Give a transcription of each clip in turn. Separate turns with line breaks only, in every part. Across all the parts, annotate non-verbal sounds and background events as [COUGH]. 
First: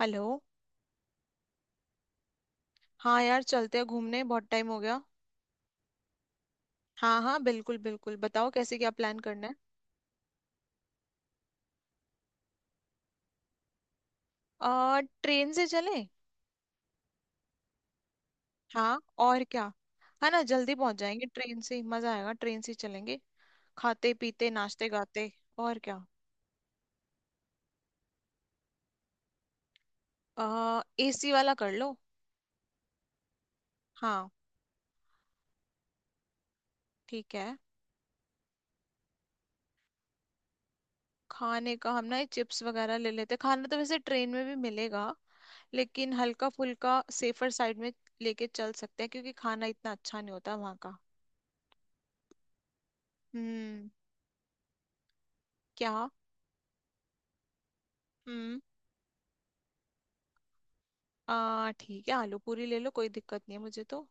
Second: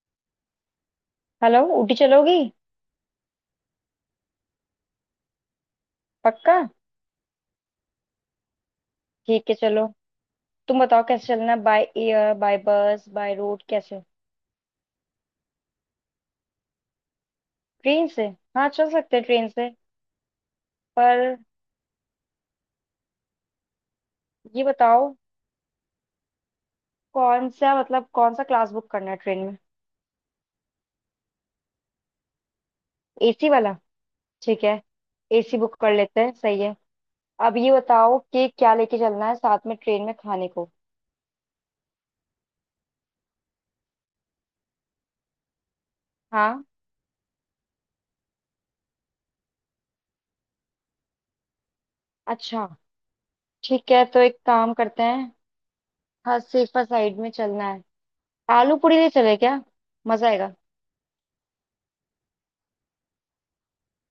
Hello.
Hello, Ooty चलोगी?
हाँ यार, चलते हैं घूमने, बहुत टाइम हो गया।
पक्का?
हाँ हाँ बिल्कुल बिल्कुल, बताओ कैसे क्या प्लान
ठीक
करना है।
है, चलो। तुम बताओ कैसे चलना है, by air, by bus, by road, कैसे?
ट्रेन से चले।
ट्रेन से? हाँ, चल
हाँ।
सकते हैं
और
ट्रेन
क्या।
से।
है ना, जल्दी पहुंच जाएंगे,
पर
ट्रेन से ही मजा आएगा, ट्रेन से ही चलेंगे। खाते पीते
ये
नाचते
बताओ,
गाते। और क्या।
कौन सा मतलब कौन सा क्लास बुक करना है ट्रेन में?
एसी वाला कर लो।
एसी वाला?
हाँ।
ठीक है, एसी बुक कर लेते हैं, सही है।
ठीक है।
अब ये बताओ कि क्या लेके चलना है साथ में ट्रेन में खाने को।
खाने का हम ना ये चिप्स वगैरह ले लेते हैं। खाना तो वैसे ट्रेन में भी मिलेगा, लेकिन हल्का
हाँ।
फुल्का सेफर साइड में लेके चल सकते हैं, क्योंकि खाना इतना अच्छा नहीं होता वहाँ का।
अच्छा।
हम्म।
ठीक है, तो एक काम करते हैं।
क्या।
हाँ, सेफा साइड में चलना है।
हम्म।
आलू पूरी ले चले क्या? मजा आएगा,
आ ठीक है, आलू पूरी ले लो, कोई दिक्कत नहीं है मुझे तो।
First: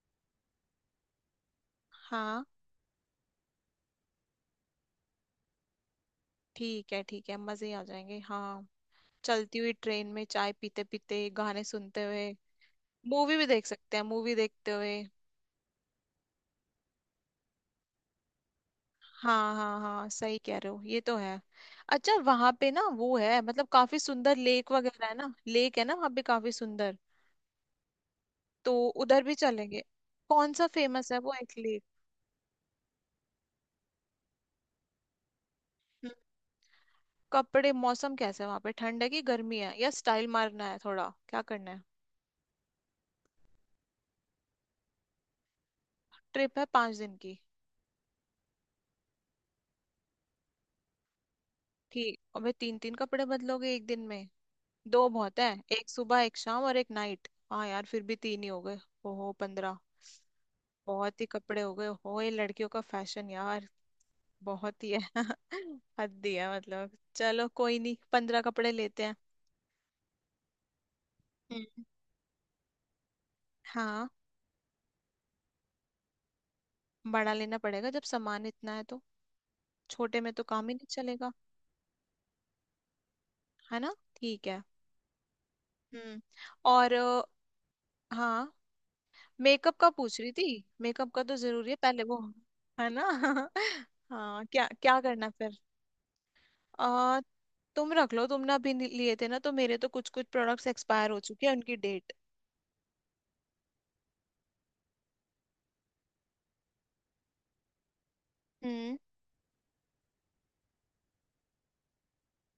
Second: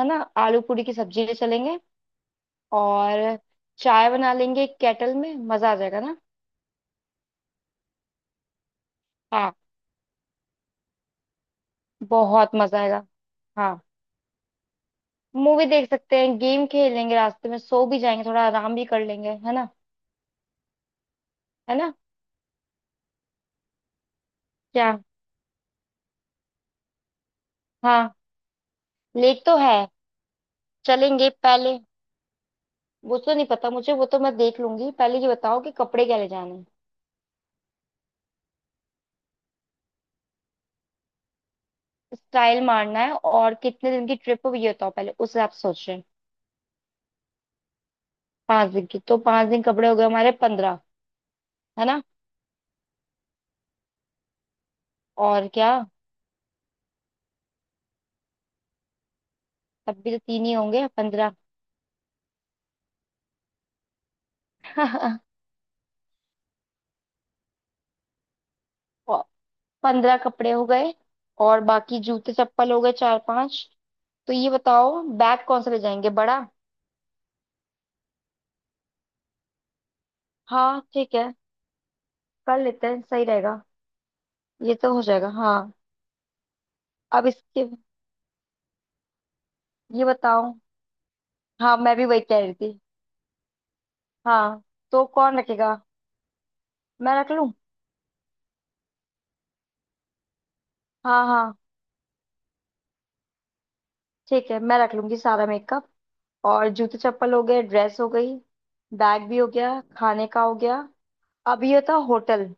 है ना। आलू पूरी की सब्जी ले चलेंगे
हाँ।
और चाय बना लेंगे एक केटल में। मजा आ जाएगा ना।
ठीक है ठीक है, मजे ही आ जाएंगे। हाँ।
हाँ,
चलती हुई ट्रेन में चाय पीते पीते गाने सुनते हुए।
बहुत मजा आएगा।
मूवी भी देख
हाँ,
सकते हैं, मूवी देखते हुए।
मूवी देख सकते हैं, गेम खेल लेंगे रास्ते में, सो भी जाएंगे, थोड़ा आराम भी कर लेंगे, है
हाँ
ना।
हाँ हाँ सही कह रहे हो, ये तो है।
है ना?
अच्छा, वहां पे ना वो है, मतलब काफी सुंदर लेक
क्या?
वगैरह है ना, लेक है ना वहां पे काफी सुंदर।
हाँ,
तो उधर भी
लेक तो है।
चलेंगे। कौन सा फेमस है
चलेंगे
वो एक
पहले।
लेक।
वो तो नहीं पता मुझे, वो तो मैं देख लूंगी। पहले ये बताओ कि कपड़े
हम्म,
क्या ले जाने हैं।
कपड़े, मौसम कैसा है वहां पे, ठंड है कि गर्मी है, या स्टाइल मारना है थोड़ा, क्या करना है।
स्टाइल मारना है। और कितने दिन की ट्रिप हो ये बताओ पहले, उस हिसाब से सोच रहे हैं।
ट्रिप है 5 दिन की।
5 दिन की? तो 5 दिन कपड़े हो गए हमारे 15। है ना।
ठीक, अबे तीन तीन कपड़े बदलोगे एक दिन में। दो बहुत
और
है,
क्या।
एक सुबह एक शाम और एक नाइट, हाँ यार फिर भी तीन ही हो गए। ओहो 15।
तब भी तो तीन ही होंगे,
बहुत ही
15।
कपड़े हो गए हो, ये लड़कियों का फैशन यार। बहुत ही है।
[LAUGHS]
[LAUGHS] हद ही है, मतलब चलो कोई नहीं, 15 कपड़े लेते हैं।
और 15 कपड़े हो गए और
हम्म।
बाकी जूते चप्पल हो गए 4-5।
हाँ।
तो ये बताओ बैग कौन सा ले जाएंगे, बड़ा?
बड़ा लेना पड़ेगा, जब सामान इतना है तो छोटे में तो काम ही
हाँ
नहीं
ठीक
चलेगा।
है, कर लेते हैं, सही रहेगा।
है ना ठीक है।
ये तो हो जाएगा, हाँ।
हम्म और
अब इसके
हाँ, मेकअप का
ये
पूछ रही
बताओ।
थी, मेकअप का तो जरूरी है,
हाँ, मैं
पहले
भी
वो।
वही कह रही थी।
है ना। [LAUGHS] हाँ,
हाँ,
क्या क्या
तो
करना
कौन
फिर।
रखेगा?
आ,
मैं रख लूँ?
तुम रख लो, तुमने अभी लिए थे ना, तो मेरे तो कुछ कुछ प्रोडक्ट्स एक्सपायर हो
हाँ
चुके हैं
हाँ,
उनकी डेट।
ठीक है, मैं रख लूंगी सारा मेकअप। और जूते चप्पल हो गए, ड्रेस हो गई,
हम्म।
बैग भी हो गया, खाने का हो गया। अब ये था होटल।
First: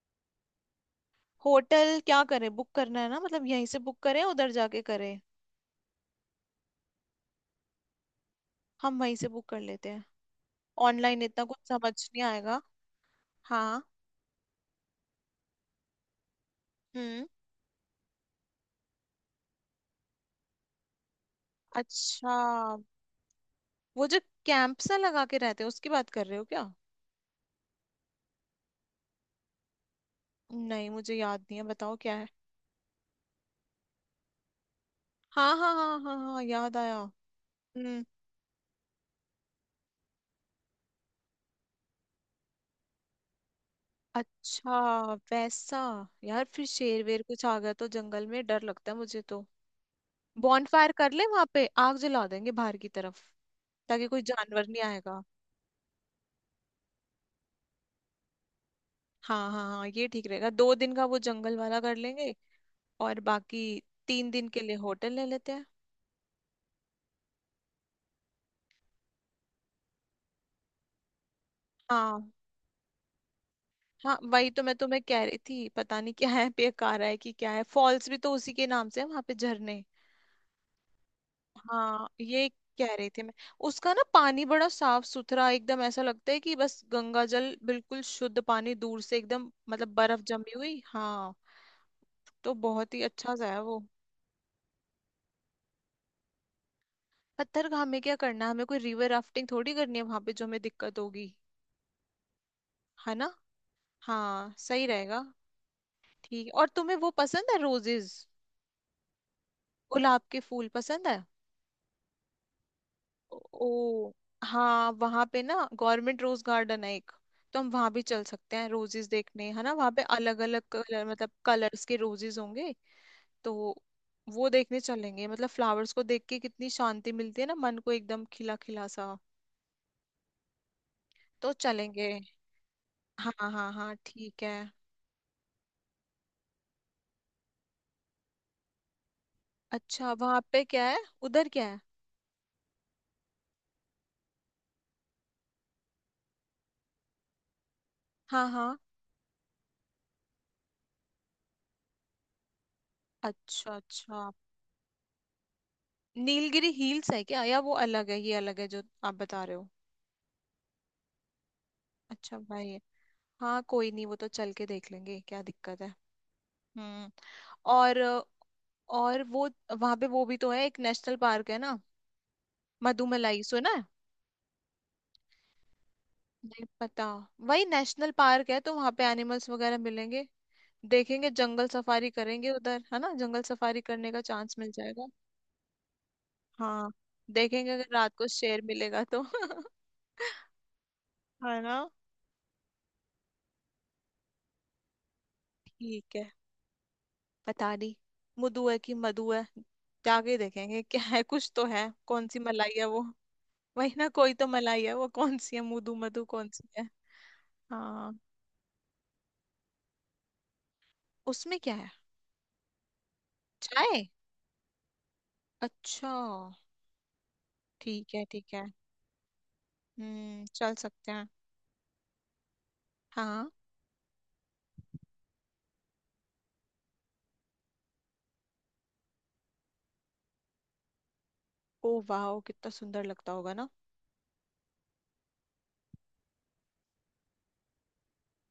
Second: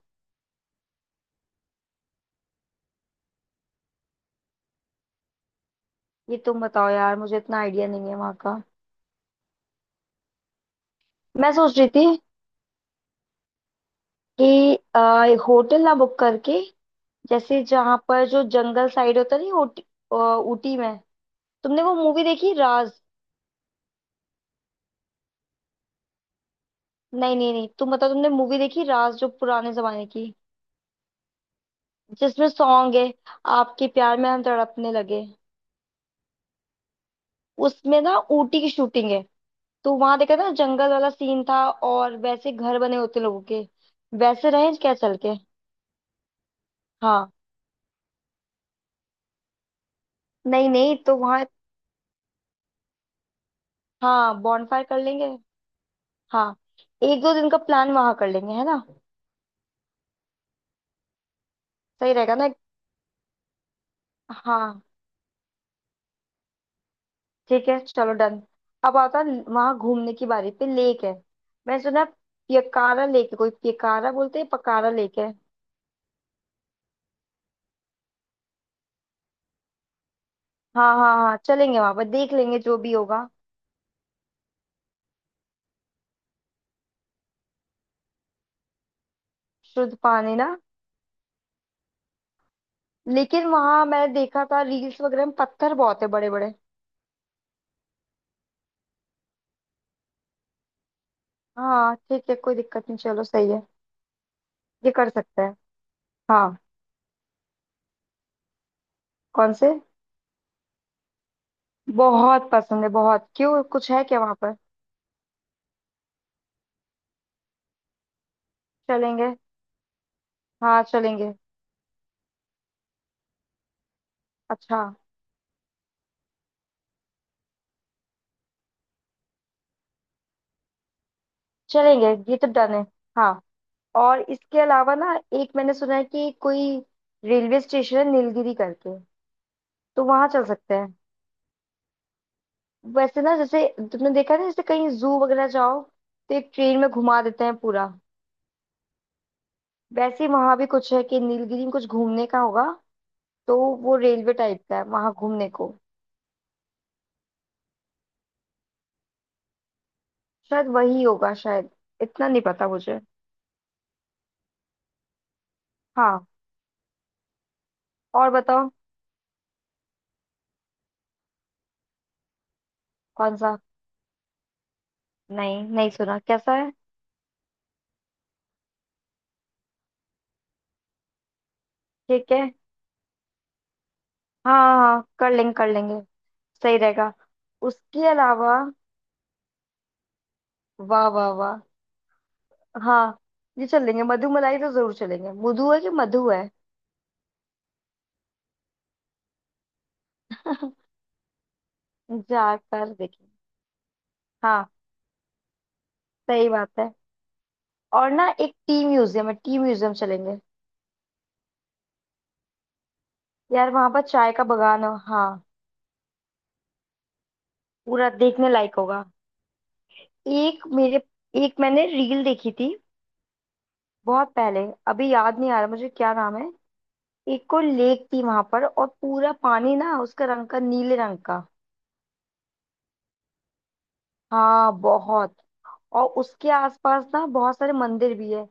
होटल क्या करें, बुक करना है ना, मतलब यहीं से बुक करें उधर जाके करें।
ये तुम बताओ यार, मुझे इतना आइडिया नहीं है वहाँ का।
हम वहीं से बुक कर लेते हैं, ऑनलाइन इतना
मैं
कुछ
सोच रही
समझ
थी
नहीं आएगा। हाँ।
कि होटल ना बुक करके,
हम्म
जैसे जहां पर जो जंगल साइड होता नहीं ऊटी, ऊटी में। तुमने वो मूवी
अच्छा,
देखी राज?
वो जो कैंप सा लगा के रहते हैं उसकी बात कर रहे हो क्या।
नहीं नहीं नहीं, तुम बताओ, तुमने मूवी देखी राज जो पुराने जमाने की,
नहीं मुझे याद नहीं है, बताओ क्या है।
जिसमें सॉन्ग है, आपके प्यार में हम तड़पने लगे।
हाँ हाँ हाँ हाँ हाँ, याद आया।
उसमें
हम्म।
ना ऊटी की शूटिंग है। तो वहां देखा ना, जंगल वाला सीन था और वैसे घर बने होते लोगों के। वैसे रहे
अच्छा।
क्या, चल के?
वैसा। यार फिर शेर वेर
हाँ।
कुछ आ गया तो जंगल में डर लगता है मुझे तो।
नहीं
बॉनफायर
नहीं,
कर
तो
ले,
वहां।
वहां पे आग जला देंगे बाहर की तरफ, ताकि कोई
हाँ,
जानवर नहीं
बॉनफायर कर
आएगा।
लेंगे। हाँ, 1-2 दिन का प्लान वहां कर लेंगे, है ना?
हाँ हाँ हाँ ये ठीक रहेगा, 2 दिन का वो जंगल वाला कर
सही
लेंगे।
रहेगा ना।
और बाकी 3 दिन के लिए
हाँ
होटल ले लेते हैं।
ठीक है, चलो, डन। अब आता है वहां घूमने की बारी पे। लेक है, मैंने सुना है,
हाँ।
पियकारा लेक है, कोई पियकारा
हाँ
बोलते हैं,
वही तो मैं
पकारा
तुम्हें
लेक
कह
है।
रही थी, पता नहीं क्या है, बेकार है कि क्या है, फॉल्स भी तो उसी के नाम से है, वहां पे झरने।
हाँ हाँ हाँ, चलेंगे वहां पर,
हाँ,
देख
ये
लेंगे जो भी
कह रही थी
होगा।
मैं। उसका ना पानी बड़ा साफ सुथरा, एकदम ऐसा लगता है कि बस गंगा जल, बिल्कुल शुद्ध पानी, दूर से एकदम मतलब
शुद्ध
बर्फ
पानी ना।
जमी हुई। हाँ। तो बहुत ही अच्छा
लेकिन
सा है वो।
वहां मैंने देखा था रील्स वगैरह में, पत्थर बहुत है बड़े बड़े।
पत्थरगाह में क्या करना है हमें, कोई रिवर राफ्टिंग थोड़ी करनी है वहां पे, जो हमें दिक्कत होगी।
हाँ ठीक है, कोई दिक्कत नहीं,
है
चलो
ना।
सही है।
हाँ सही
ये कर
रहेगा।
सकते हैं।
ठीक,
हाँ।
और तुम्हें वो पसंद है रोजेज।
कौन से?
गुलाब के फूल पसंद है।
बहुत पसंद है, बहुत। क्यों, कुछ है
ओ,
क्या वहां पर?
हाँ वहां पे ना गवर्नमेंट रोज गार्डन है एक। तो हम वहां भी चल सकते हैं रोजेस
चलेंगे,
देखने, है ना वहां पे अलग अलग
हाँ
कलर, मतलब
चलेंगे।
कलर्स के रोजेस होंगे। तो वो
अच्छा।
देखने चलेंगे, मतलब फ्लावर्स को देख के कितनी शांति मिलती है ना मन को, एकदम खिला खिला सा। तो
चलेंगे,
चलेंगे।
ये तो डन है। हाँ।
हाँ हाँ हाँ
और
ठीक
इसके
है।
अलावा ना, एक मैंने सुना है कि कोई रेलवे स्टेशन है नीलगिरी करके, तो
अच्छा
वहां
वहां
चल
पे
सकते
क्या
हैं।
है। उधर क्या है।
वैसे ना, जैसे तुमने देखा ना, जैसे कहीं जू वगैरह जाओ तो एक ट्रेन में घुमा देते हैं पूरा,
हाँ हाँ।
वैसे ही वहां भी कुछ है कि नीलगिरी में कुछ घूमने का होगा, तो
अच्छा
वो
अच्छा।
रेलवे टाइप का है वहां घूमने को।
नीलगिरी हिल्स है क्या, या वो अलग है ये अलग है जो आप बता रहे हो।
शायद वही होगा शायद, इतना
अच्छा
नहीं पता
भाई।
मुझे।
हाँ कोई नहीं, वो तो चल के देख लेंगे, क्या दिक्कत है।
हाँ।
हम्म और
और बताओ।
और वो, वहां पे वो भी तो है, एक नेशनल पार्क है ना,
कौन
मधुमलाई
सा?
सुना है।
नहीं, नहीं सुना, कैसा
नहीं
है?
पता। वही नेशनल पार्क है, तो वहां पे एनिमल्स वगैरह मिलेंगे, देखेंगे। जंगल सफारी
ठीक
करेंगे
है।
उधर, है ना, जंगल सफारी करने का
हाँ
चांस मिल
हाँ
जाएगा।
हाँ, कर लेंगे कर लेंगे। सही
हाँ,
रहेगा।
देखेंगे अगर
उसके
रात को
अलावा,
शेर मिलेगा तो। [LAUGHS]
वाह वाह वाह।
है ना।
हाँ, ये चलेंगे, मधु मलाई तो जरूर चलेंगे। मधु है कि
ठीक
मधु
है।
है?
पता नहीं मुदु है कि मधु है, जाके देखेंगे क्या
[LAUGHS]
है, कुछ तो है, कौन सी मलाई है
जाकर
वो।
देखें।
वही ना कोई तो
हाँ,
मलाई है वो, कौन सी है मुदू मधु कौन
सही
सी
बात
है।
है। और
हाँ।
ना एक टी म्यूजियम है, टी म्यूजियम चलेंगे।
उसमें क्या है।
यार वहां पर
चाय।
चाय का बगान हो, हाँ।
अच्छा,
पूरा
ठीक है
देखने
ठीक है।
लायक होगा। एक
चल
मेरे
सकते हैं।
एक मैंने रील देखी थी
हाँ।
बहुत पहले, अभी याद नहीं आ रहा मुझे क्या नाम है। एक को लेक थी वहां पर और पूरा पानी ना उसका रंग का, नीले रंग का।
ओ वाह, कितना सुंदर लगता होगा ना।
हाँ, बहुत। और उसके आसपास ना बहुत सारे मंदिर भी है,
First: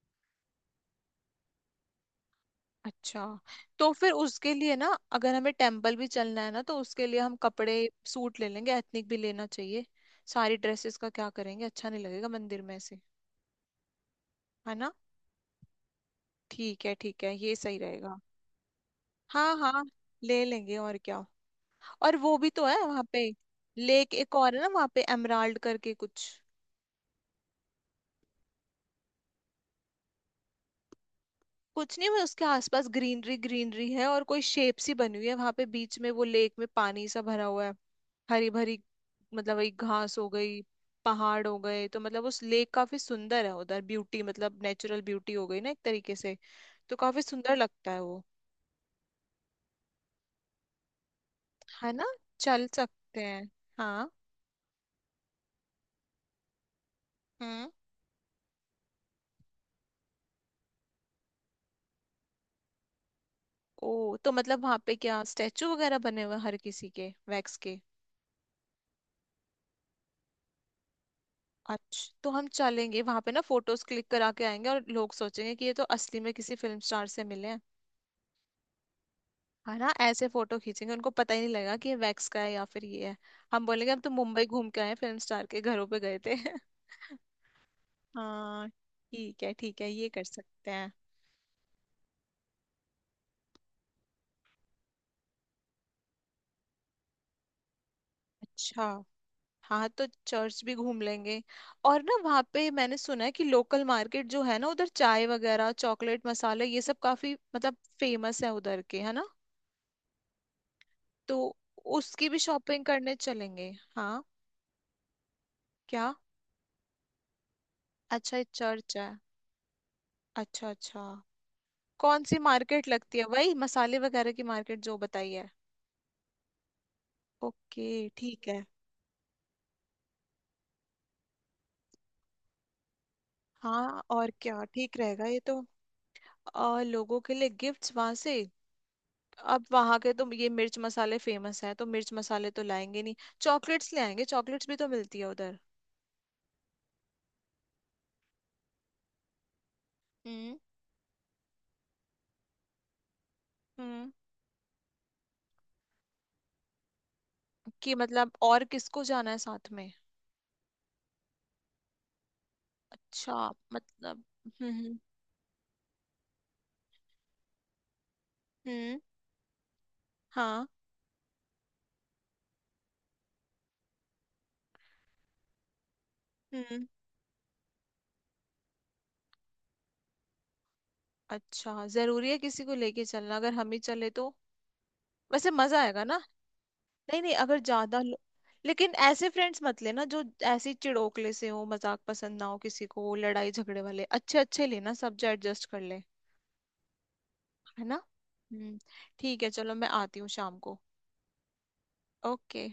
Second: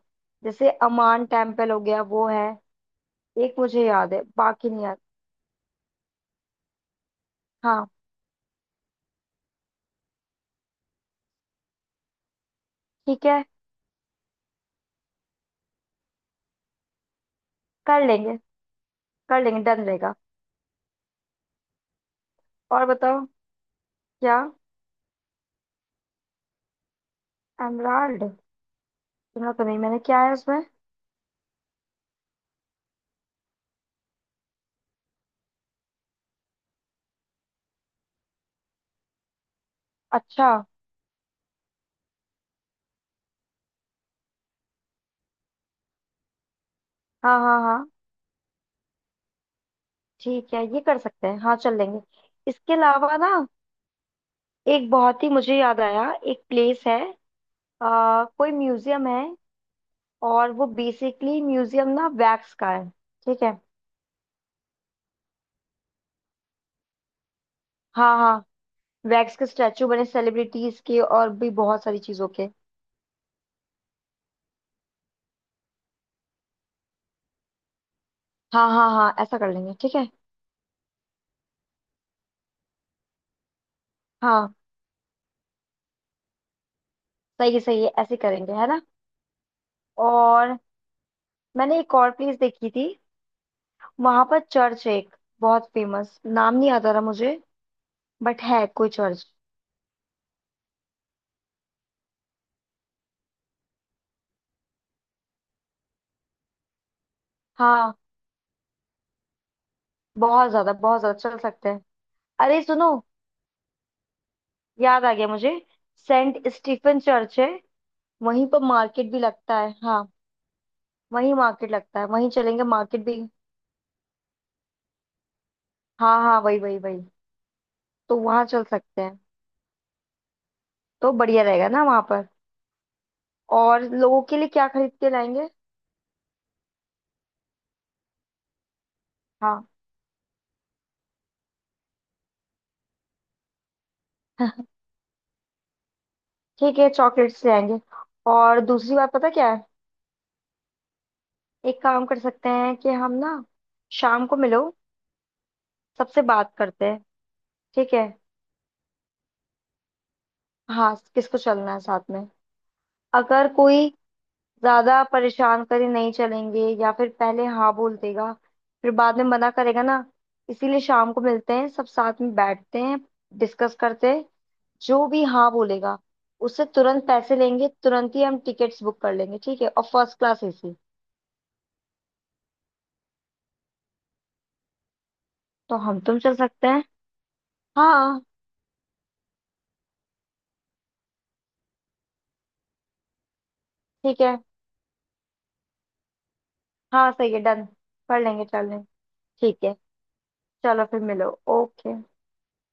जैसे अमान टेम्पल हो गया वो है,
अच्छा।
एक मुझे
तो फिर
याद है,
उसके
बाकी
लिए
नहीं
ना,
याद।
अगर हमें टेम्पल भी चलना है ना, तो उसके लिए हम कपड़े,
हाँ
सूट ले लेंगे, एथनिक भी लेना चाहिए, सारी ड्रेसेस का क्या करेंगे, अच्छा नहीं लगेगा मंदिर में ऐसे।
ठीक है,
है ना। ठीक है ठीक है, ये सही
कर
रहेगा।
लेंगे कर
हाँ
लेंगे, डन
हाँ,
रहेगा।
ले लेंगे, और क्या। और वो भी तो है
और
वहां
बताओ।
पे, लेक एक
क्या?
और है ना वहां पे, एमराल्ड करके कुछ।
एमराल्ड? सुना तो नहीं मैंने, क्या है उसमें?
कुछ नहीं, मैं उसके आसपास ग्रीनरी ग्रीनरी है, और कोई शेप सी बनी हुई है वहां पे बीच में, वो लेक में पानी सा भरा हुआ है, हरी भरी, मतलब वही घास हो
अच्छा।
गई, पहाड़ हो गए, तो मतलब उस लेक काफी सुंदर है उधर, ब्यूटी, मतलब नेचुरल ब्यूटी हो गई ना एक तरीके से, तो काफी
हाँ
सुंदर
हाँ हाँ,
लगता है वो।
ठीक है, ये कर सकते हैं, हाँ चल
है
लेंगे।
ना। चल
इसके अलावा
सकते
ना,
हैं। हाँ।
एक बहुत ही मुझे याद आया, एक प्लेस है,
हम्म
कोई म्यूजियम है, और वो बेसिकली म्यूजियम ना वैक्स का है। ठीक है।
ओ, तो मतलब वहां पे क्या स्टैचू वगैरह बने हुए हैं हर किसी के वैक्स के।
हाँ हाँ, वैक्स के स्टैचू बने सेलिब्रिटीज के और भी बहुत सारी
अच्छा,
चीजों
तो हम
के।
चलेंगे वहां पे ना, फोटोज क्लिक करा के आएंगे, और लोग सोचेंगे कि ये तो असली में किसी फिल्म स्टार से मिले हैं।
हाँ हाँ हाँ, ऐसा कर लेंगे,
है ना,
ठीक है।
ऐसे फोटो खींचेंगे, उनको पता ही नहीं लगेगा कि ये वैक्स का है या फिर ये है। हम बोलेंगे हम तो मुंबई
हाँ,
घूम के आए हैं, फिल्म स्टार के घरों पे गए थे। [LAUGHS]
सही है सही है, ऐसे करेंगे,
हाँ
है ना।
ठीक है ठीक है, ये कर
और
सकते हैं।
मैंने एक और प्लेस देखी थी, वहां पर चर्च है एक, बहुत फेमस, नाम नहीं आता रहा मुझे, बट है
अच्छा।
कोई चर्च।
हाँ, तो चर्च भी घूम लेंगे। और ना वहाँ पे मैंने सुना है कि लोकल मार्केट जो है ना उधर, चाय वगैरह, चॉकलेट, मसाले, ये सब काफी मतलब
हाँ,
फेमस है उधर के, है ना।
बहुत ज्यादा बहुत ज्यादा,
तो
चल सकते हैं।
उसकी भी
अरे
शॉपिंग
सुनो,
करने चलेंगे। हाँ।
याद आ गया मुझे,
क्या।
सेंट स्टीफन चर्च है।
अच्छा ये
वहीं पर
चर्च है।
मार्केट भी लगता है, हाँ।
अच्छा अच्छा।
वहीं मार्केट लगता है,
कौन
वहीं
सी
चलेंगे
मार्केट
मार्केट
लगती
भी।
है, वही मसाले वगैरह की मार्केट जो बताई है।
हाँ हाँ, वही वही वही।
ओके।
तो वहां
ठीक है।
चल सकते हैं। तो बढ़िया रहेगा ना वहां पर। और
हाँ
लोगों
और
के लिए
क्या,
क्या खरीद
ठीक
के
रहेगा ये
लाएंगे?
तो। लोगों के लिए गिफ्ट्स वहां से। अब
हाँ।
वहां के तो ये मिर्च मसाले फेमस हैं, तो मिर्च मसाले तो लाएंगे नहीं, चॉकलेट्स ले आएंगे, चॉकलेट्स भी
[LAUGHS]
तो मिलती है उधर।
ठीक है, चॉकलेट्स ले आएंगे। और दूसरी बात पता क्या है,
हम्म।
एक काम कर सकते हैं कि हम ना
हम्म।
शाम को मिलो, सबसे बात करते हैं। ठीक
कि
है।
मतलब और किसको जाना है साथ में।
हाँ, किसको चलना है साथ में।
अच्छा।
अगर कोई
मतलब। हम्म।
ज्यादा परेशान करे नहीं चलेंगे, या फिर पहले हाँ बोल देगा फिर
हम्म।
बाद में मना करेगा ना,
हाँ।
इसीलिए शाम को मिलते हैं, सब साथ में बैठते हैं, डिस्कस करते हैं। जो भी हाँ बोलेगा, उससे
हम्म।
तुरंत पैसे लेंगे, तुरंत ही हम टिकट्स बुक कर लेंगे, ठीक है, और फर्स्ट क्लास एसी।
अच्छा, जरूरी है किसी को लेके चलना, अगर हम ही चले तो वैसे
तो
मजा
हम
आएगा ना।
तुम चल सकते हैं।
नहीं नहीं, अगर ज्यादा
हाँ।
लेकिन ऐसे फ्रेंड्स मत लेना जो ऐसे ही चिड़ोकले से हो, मजाक पसंद ना हो किसी को, लड़ाई झगड़े वाले,
ठीक है।
अच्छे अच्छे लेना सब जो एडजस्ट कर ले।
हाँ सही है, डन।
है ना।
कर लेंगे, चल
हम्म।
लेंगे।
ठीक है
ठीक है,
चलो, मैं आती हूँ शाम को।
चलो फिर मिलो। ओके।
ओके।